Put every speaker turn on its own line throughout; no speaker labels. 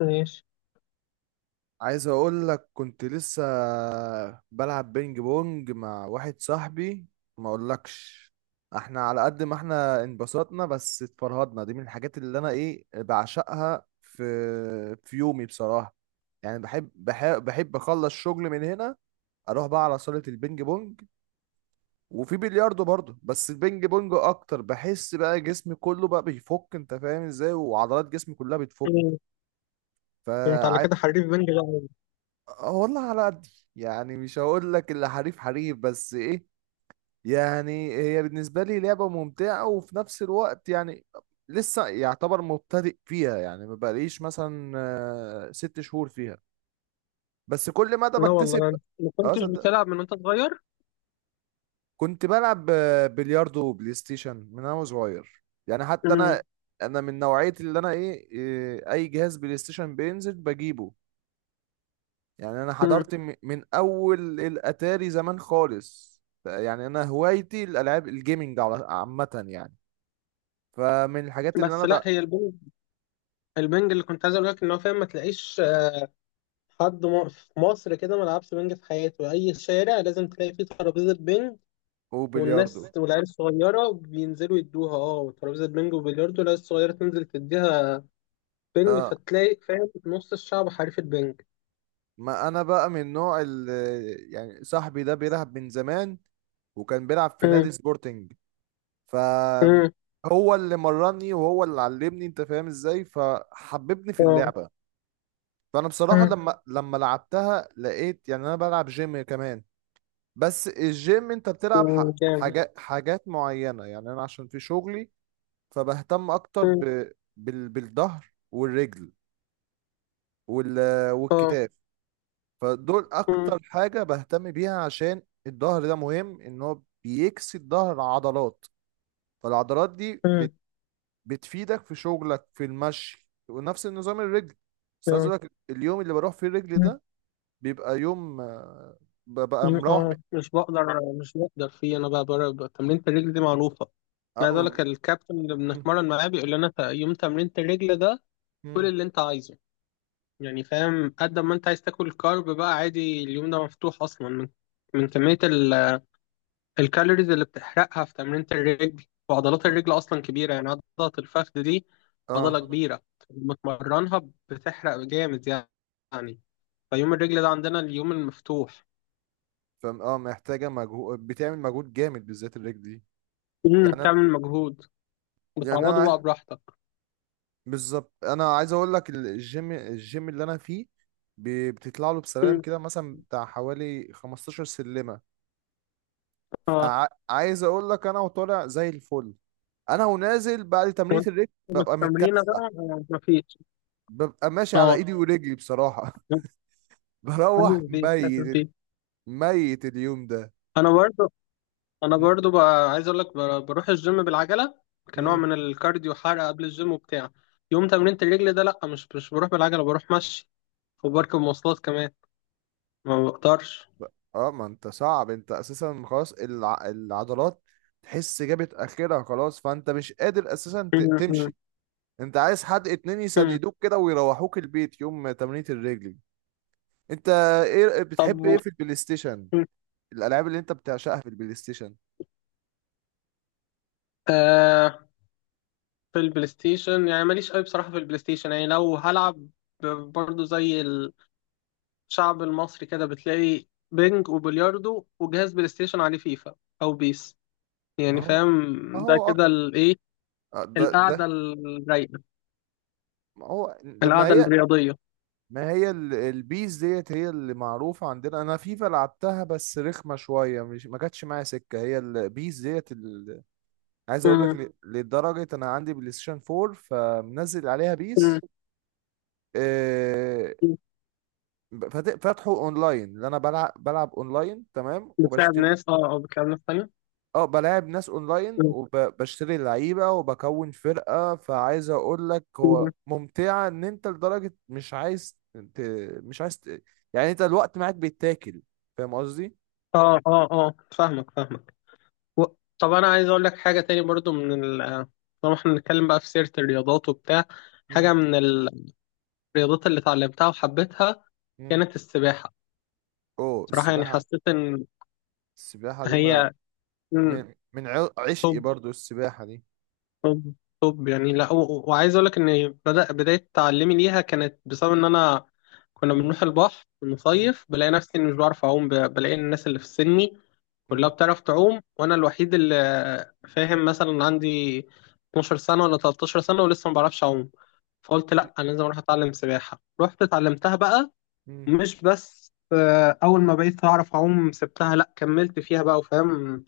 ماشي.
عايز اقول لك كنت لسه بلعب بينج بونج مع واحد صاحبي. ما اقولكش، احنا على قد ما احنا انبسطنا بس اتفرهدنا. دي من الحاجات اللي انا بعشقها في في يومي بصراحة. يعني بحب اخلص شغل من هنا، اروح بقى على صالة البينج بونج. وفي بلياردو برضه، بس البينج بونج اكتر. بحس بقى جسمي كله بقى بيفك، انت فاهم ازاي، وعضلات جسمي كلها بتفك.
مم. انت على
فعايز
كده حريف بنج بقى أوي.
والله على قد، يعني مش هقول لك اللي حريف حريف بس يعني هي بالنسبة لي لعبة ممتعة، وفي نفس الوقت يعني لسه يعتبر مبتدئ فيها. يعني ما بقاليش مثلا 6 شهور فيها، بس كل مدى
لا
بكتسب.
والله أنا ما
اه
كنتش
صدق،
بتلعب من وانت صغير.
كنت بلعب بلياردو وبلاي ستيشن من انا صغير، يعني حتى انا
امم
انا من نوعية اللي انا ايه إيه، اي جهاز بلاي ستيشن بينزل بجيبه. يعني انا
امم
حضرت من اول الاتاري زمان خالص، يعني انا هوايتي الالعاب الجيمنج عامه يعني. فمن الحاجات اللي
بس
انا
لا،
بقى
هي البنج، اللي كنت عايز اقول لك ان هو فاهم، ما تلاقيش حد في مصر كده ما لعبش بنج في حياته. اي شارع لازم تلاقي فيه ترابيزه بنج
وبلياردو.
والناس، والعيال الصغيره بينزلوا يدوها ترابيزه بنج وبلياردو، العيال الصغيره تنزل تديها بنج،
اه
فتلاقي فاهم نص الشعب حريف البنج.
ما انا بقى من نوع ال يعني صاحبي ده بيلعب من زمان، وكان بيلعب في
امم
نادي سبورتنج. ف
امم
هو اللي مرني وهو اللي علمني، انت فاهم ازاي، فحببني في
اه.
اللعبة. فانا بصراحة
امم
لما لعبتها لقيت، يعني انا بلعب جيم كمان. بس الجيم انت بتلعب
جامد.
حاجات معينة، يعني انا عشان في شغلي فبهتم اكتر
امم
بالظهر والرجل وال...
اه.
والكتاف. فدول اكتر حاجة بهتم بيها، عشان الظهر ده مهم ان هو بيكسي الظهر عضلات، فالعضلات دي
امم
بتفيدك في شغلك، في المشي، ونفس النظام الرجل. بس عايز اقول لك، اليوم اللي بروح فيه الرجل
امم
ده، بيبقى يوم ببقى مروح م...
اه، مش بقدر، مش بقدر فيه انا بقى. بقى تمرينة الرجل دي معروفة. انا عايز
آه،
اقول لك الكابتن اللي
مم.
بنتمرن معاه بيقول لنا يوم تمرينة الرجل ده كل
مم.
اللي انت عايزه. يعني فاهم، قد ما انت عايز تاكل كارب بقى عادي، اليوم ده مفتوح اصلا من كمية الكالوريز اللي بتحرقها في تمرينة الرجل، وعضلات الرجل اصلا كبيرة، يعني عضلة الفخذ دي
اه
عضلة كبيرة، لما تمرنها بتحرق جامد. يعني فيوم الرجل ده عندنا اليوم المفتوح.
فم اه محتاجه مجهود، بتعمل مجهود جامد، بالذات الرجل دي. يعني انا،
تعمل مجهود
يعني
بتعوضه بقى براحتك.
بالظبط انا عايز اقول لك الجيم اللي انا فيه، بتطلع له بسلالم
مم.
كده مثلا بتاع حوالي 15 سلمه.
اه.
فعايز اقول لك انا وطالع زي الفل، انا ونازل بعد تمرينة
وانت
الرجل ببقى
التمرين بقى
متكسح،
مفيش.
ببقى ماشي على
اه،
ايدي ورجلي بصراحه بروح
حاسس بيك، حاسس
ميت،
بيك.
ميت اليوم ده.
انا برضو،
م-
بقى عايز اقول لك بروح الجيم بالعجله كنوع
م.
من الكارديو، حرق قبل الجيم وبتاع. يوم تمرينة الرجل ده لا، مش بروح بالعجله، بروح مشي وبركب مواصلات كمان، ما بقدرش.
اه ما انت صعب، انت اساسا خلاص العضلات تحس جابت اخرها خلاص، فانت مش قادر اساسا
مم. مم.
تمشي. انت عايز حد اتنين
مم.
يساندوك كده ويروحوك البيت يوم تمرينة الرجل. انت
طب،
بتحب ايه في البلاي ستيشن،
مم.
الالعاب اللي انت بتعشقها في البلاي ستيشن؟
آه في البلاي ستيشن يعني ماليش قوي بصراحه. في البلاي ستيشن يعني لو هلعب برضو زي الشعب المصري كده، بتلاقي بينج وبلياردو وجهاز بلاي ستيشن عليه فيفا او بيس.
ما
يعني
هو
فاهم
ما
ده
هو
كده
أك-
الايه،
آه، ده
القعده
ده
الرايقه،
ما هو ده- ما
القعده
هي
الرياضيه.
ما هي البيس ديت هي اللي معروفة عندنا. انا فيفا لعبتها بس رخمة شوية، مش ما جاتش معايا سكة، هي البيس ديت. عايز اقول لك
مم.
لدرجه انا عندي بلاي ستيشن 4، فمنزل عليها بيس.
مم.
آه،
مم.
فاتحه اونلاين، اللي انا بلعب اونلاين تمام،
بتلعب
وبشتري.
ناس، اه اه، بتلعب ناس تانية.
اه بلاعب ناس اونلاين،
مم.
وبشتري لعيبه، وبكون فرقه. فعايز اقول لك هو
مم.
ممتعه ان انت لدرجه ت... مش عايز يعني انت الوقت معاك بيتاكل. فاهم قصدي؟
اه اه اه، فاهمك، فاهمك. و... طب، انا عايز اقول لك حاجه تاني برضو من ال طالما احنا بنتكلم بقى في سيره الرياضات وبتاع.
مم.
حاجه من الرياضات اللي اتعلمتها وحبيتها
مم.
كانت السباحه.
اوه
صراحه يعني
السباحه.
حسيت ان
السباحه دي، ما
هي...
من من عشقي
مم.
برضو السباحه دي.
طب طب يعني لا، وعايز اقول لك ان بدأ بداية تعلمي ليها كانت بسبب ان انا كنا
مم.
بنروح البحر
مم.
نصيف، بلاقي نفسي إني مش بعرف اعوم، بلاقي الناس اللي في سني كلها
مم.
بتعرف تعوم، وانا الوحيد اللي فاهم، مثلا عندي 12 سنة ولا 13 سنة ولسه ما بعرفش اعوم. فقلت لا، انا لازم اروح اتعلم سباحة، رحت اتعلمتها بقى.
مم.
مش بس، اول ما بقيت اعرف اعوم سبتها، لا كملت فيها بقى، وفاهم،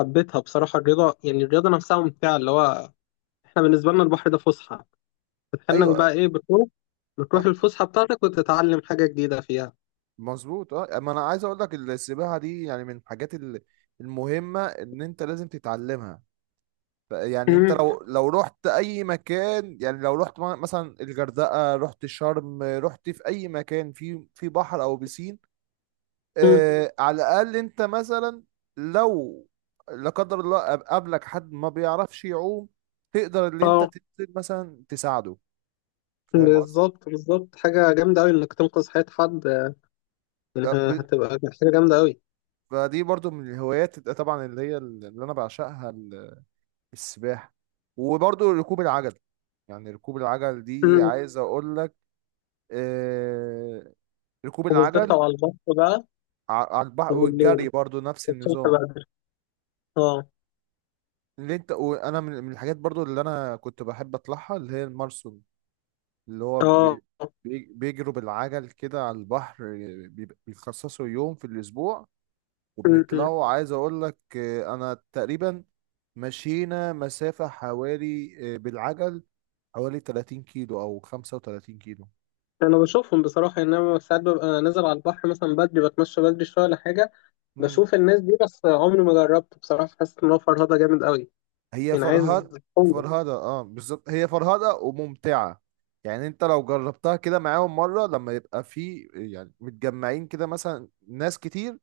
حبيتها بصراحة الرياضة. يعني الرياضة نفسها ممتعة، اللي هو احنا بالنسبة لنا البحر ده فسحة، بتحنك
ايوه.
بقى ايه، بتروح،
صح.
الفسحة بتاعتك وتتعلم حاجة جديدة فيها.
مظبوط. اه ما انا عايز اقول لك السباحه دي، يعني من الحاجات المهمه ان انت لازم تتعلمها. يعني انت
مم.
لو رحت اي مكان، يعني لو رحت مثلا الغردقه، رحت شرم، رحت في اي مكان، في في بحر او بيسين،
مم.
آه على الاقل انت مثلا، لو لا قدر الله قابلك حد ما بيعرفش يعوم، تقدر اللي انت
اه،
تنزل مثلا تساعده. فاهم
بالظبط، بالظبط، حاجة جامدة أوي إنك تنقذ حياة حد. يعني
قصدي.
هتبقى حاجة جامدة أوي.
فدي برضو من الهوايات طبعا، اللي هي اللي انا بعشقها السباحة. وبرضو ركوب العجل. يعني ركوب العجل دي
مم.
عايز اقول لك، آه ركوب
وبالذات
العجل،
لو على البحر بقى،
على البحر والجري
وبالليل،
برضو نفس
الصبح
النظام.
بدري. اه
اللي انت وانا، من الحاجات برضو اللي انا كنت بحب اطلعها اللي هي المارسون، اللي هو
اه.
بيجروا بالعجل كده على البحر. بيخصصوا يوم في الاسبوع،
مم. مم.
وبنطلعوا. عايز اقول لك انا تقريبا مشينا مسافة حوالي، بالعجل حوالي 30 كيلو او 35 كيلو.
أنا بشوفهم بصراحة، إن أنا ساعات ببقى نازل على البحر مثلا بدري، بتمشى بدري شوية ولا حاجة،
مم.
بشوف الناس دي، بس عمري ما جربت بصراحة. حاسس إن هو فرهدة جامد أوي،
هي
يعني عايز
فرهد
قوة.
فرهدة، اه بالظبط، هي فرهدة وممتعة. يعني انت لو جربتها كده معاهم مرة، لما يبقى في يعني متجمعين كده، مثلا ناس كتير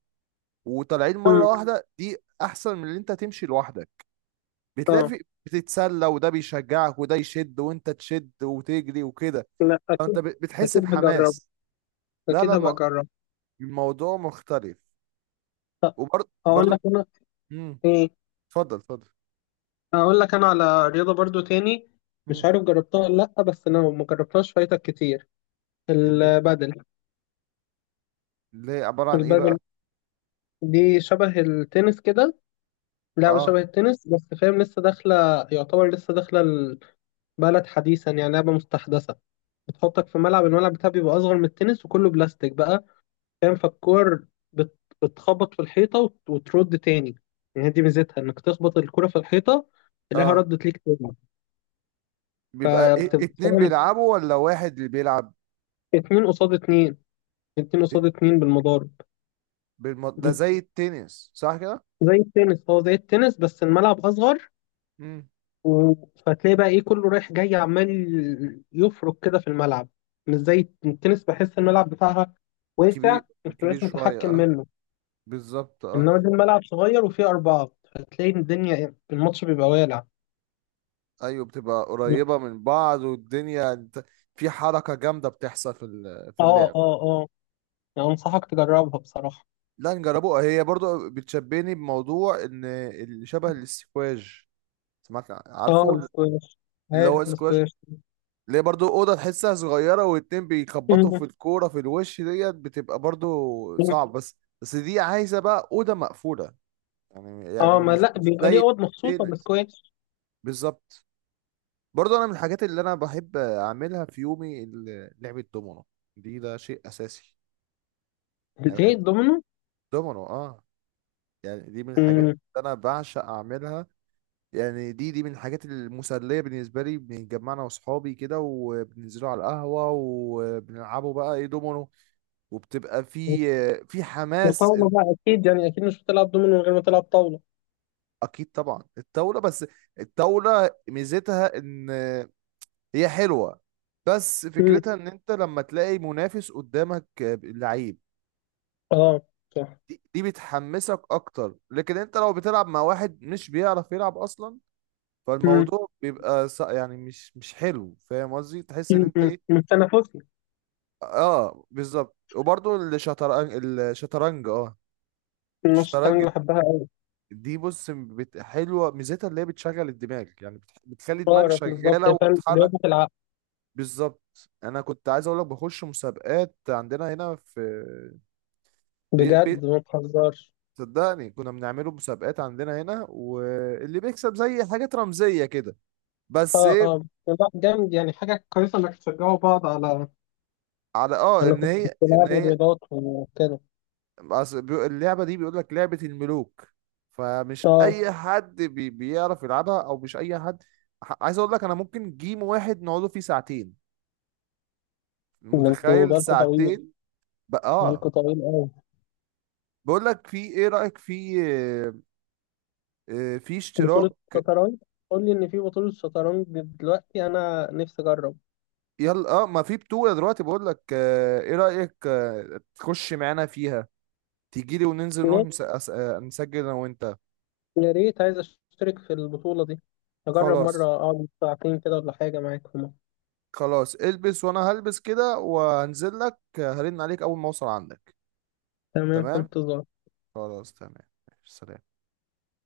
وطالعين مرة
مم.
واحدة، دي احسن من اللي انت تمشي لوحدك. بتلاقي
اه،
في، بتتسلى، وده بيشجعك، وده يشد وانت تشد وتجري وكده.
لا
انت
اكيد.
بتحس
اكيد هجرب،
بحماس. لا
اكيد هبقى اجرب.
الموضوع مختلف. وبرضه
هقول
برضه
لك انا
امم
ايه،
اتفضل اتفضل.
هقول لك انا على رياضه برضو تاني، مش
امم
عارف جربتها ولا لا، بس انا ما جربتهاش فايتك كتير.
اللي
البادل،
اللي هي عبارة عن ايه بقى؟
البادل دي شبه التنس كده. لعبه
اه
شبه التنس، بس فاهم لسه داخله، يعتبر لسه داخله البلد حديثا، يعني لعبه مستحدثه. بتحطك في ملعب، بتاعها بيبقى اصغر من التنس، وكله بلاستيك بقى فاهم. فالكور بتخبط في الحيطة وترد تاني، يعني هي دي ميزتها انك تخبط الكرة في الحيطة تلاقيها
اه.
ردت ليك تاني.
بيبقى إيه،
فبتبقى
اتنين
فاهم،
بيلعبوا ولا واحد اللي بيلعب؟
اتنين قصاد اتنين، اتنين
إيه؟
قصاد اتنين بالمضارب.
ده زي التنس، صح كده؟
زي التنس، هو زي التنس بس الملعب أصغر.
امم.
و... فتلاقي بقى ايه كله رايح جاي عمال يفرك كده في الملعب، مش زي التنس، بحس الملعب بتاعها واسع،
كبير،
مش
وكبير
بتبقاش
شوية،
متحكم
اه
منه،
بالظبط، اه
انما دي الملعب صغير وفيه أربعة، فتلاقي الدنيا إيه، الماتش بيبقى والع.
ايوه. بتبقى قريبة من بعض، والدنيا انت في حركة جامدة بتحصل في في
اه
اللعب.
اه اه، يعني انصحك تجربها بصراحة.
لا نجربوها. هي برضو بتشبهني بموضوع ان اللي شبه الاسكواج، سمعت،
اه،
عارفه،
السكواش،
اللي هو
عارف
سكواش،
السكواش.
اللي هي برضو اوضه تحسها صغيره، واتنين بيخبطوا في
مم.
الكوره في الوش ديت، بتبقى برضو
مم.
صعب. بس بس دي عايزه بقى اوضه مقفوله، يعني
اه، ما
مش
لا،
مش
بيبقى
زي
ليه اوض مخصوصه
التنس.
للسكواش.
بالظبط. برضو انا من الحاجات اللي انا بحب اعملها في يومي لعبه دومينو، دي ده شيء اساسي. يعني
الايه،
بحب
الدومينو.
الدومينو اه، يعني دي من الحاجات
مم.
اللي انا بعشق اعملها. يعني دي من الحاجات المسلية بالنسبة لي. بنتجمعنا وأصحابي كده وبننزلوا على القهوة وبنلعبوا بقى إيه دومينو. وبتبقى في حماس
الطاوله بقى اكيد، يعني اكيد مش بتلعب دومينو من غير ما تلعب طاوله.
أكيد طبعا الطاولة. بس الطاولة ميزتها إن هي حلوة، بس
مم.
فكرتها إن أنت لما تلاقي منافس قدامك، لعيب،
اه، صح.
دي بتحمسك أكتر. لكن أنت لو بتلعب مع واحد مش بيعرف يلعب أصلا
مم.
فالموضوع بيبقى يعني مش حلو. فاهم قصدي؟ تحس ان
مم.
انت
مم. مش تنافسي.
اه بالظبط. وبرضه الشطرنج. الشطرنج اه.
الناس، الشطرنج
الشطرنج
بحبها قوي.
دي بص حلوه، ميزتها اللي هي بتشغل الدماغ، يعني بتخلي دماغك
بعرف بالظبط،
شغاله
هي فعلا
وتتحرك.
رياضه العقل.
بالظبط، انا كنت عايز اقول لك بخش مسابقات عندنا هنا في بي... بي...
بجد، ما تهزرش.
صدقني كنا بنعمله مسابقات عندنا هنا، واللي بيكسب زي حاجات رمزيه كده. بس
اه
ايه،
اه، لا جامد، يعني حاجه كويسه انك تشجعوا بعض على...
على اه
انا
ان
كنت
هي، ان
بلعب
هي،
رياضات وكده.
أصل اللعبة دي بيقول لك لعبة الملوك، فمش
اه،
أي حد بيعرف يلعبها، أو مش أي حد. عايز أقول لك أنا ممكن جيم واحد نقعده فيه ساعتين،
ده انتوا
متخيل،
بالكوا طويل،
ساعتين. بقى آه.
بالكوا طويل قوي.
بقول لك في، إيه رأيك في، في اشتراك.
بطولة شطرنج؟ قول لي ان في بطولة شطرنج دلوقتي، انا نفسي اجرب.
يلا آه ما في بطولة دلوقتي. بقول لك إيه رأيك تخش معانا فيها، تيجي لي وننزل نروح
يا
نسجل أنا وأنت.
يا ريت، عايز اشترك في البطولة دي، اجرب مرة
خلاص.
اقعد ساعتين كده ولا حاجة معاكم.
خلاص البس وأنا هلبس كده وهنزل لك هرن عليك أول ما أوصل عندك.
تمام، في
تمام.
انتظار.
خلاص تمام. ماشي، سلام.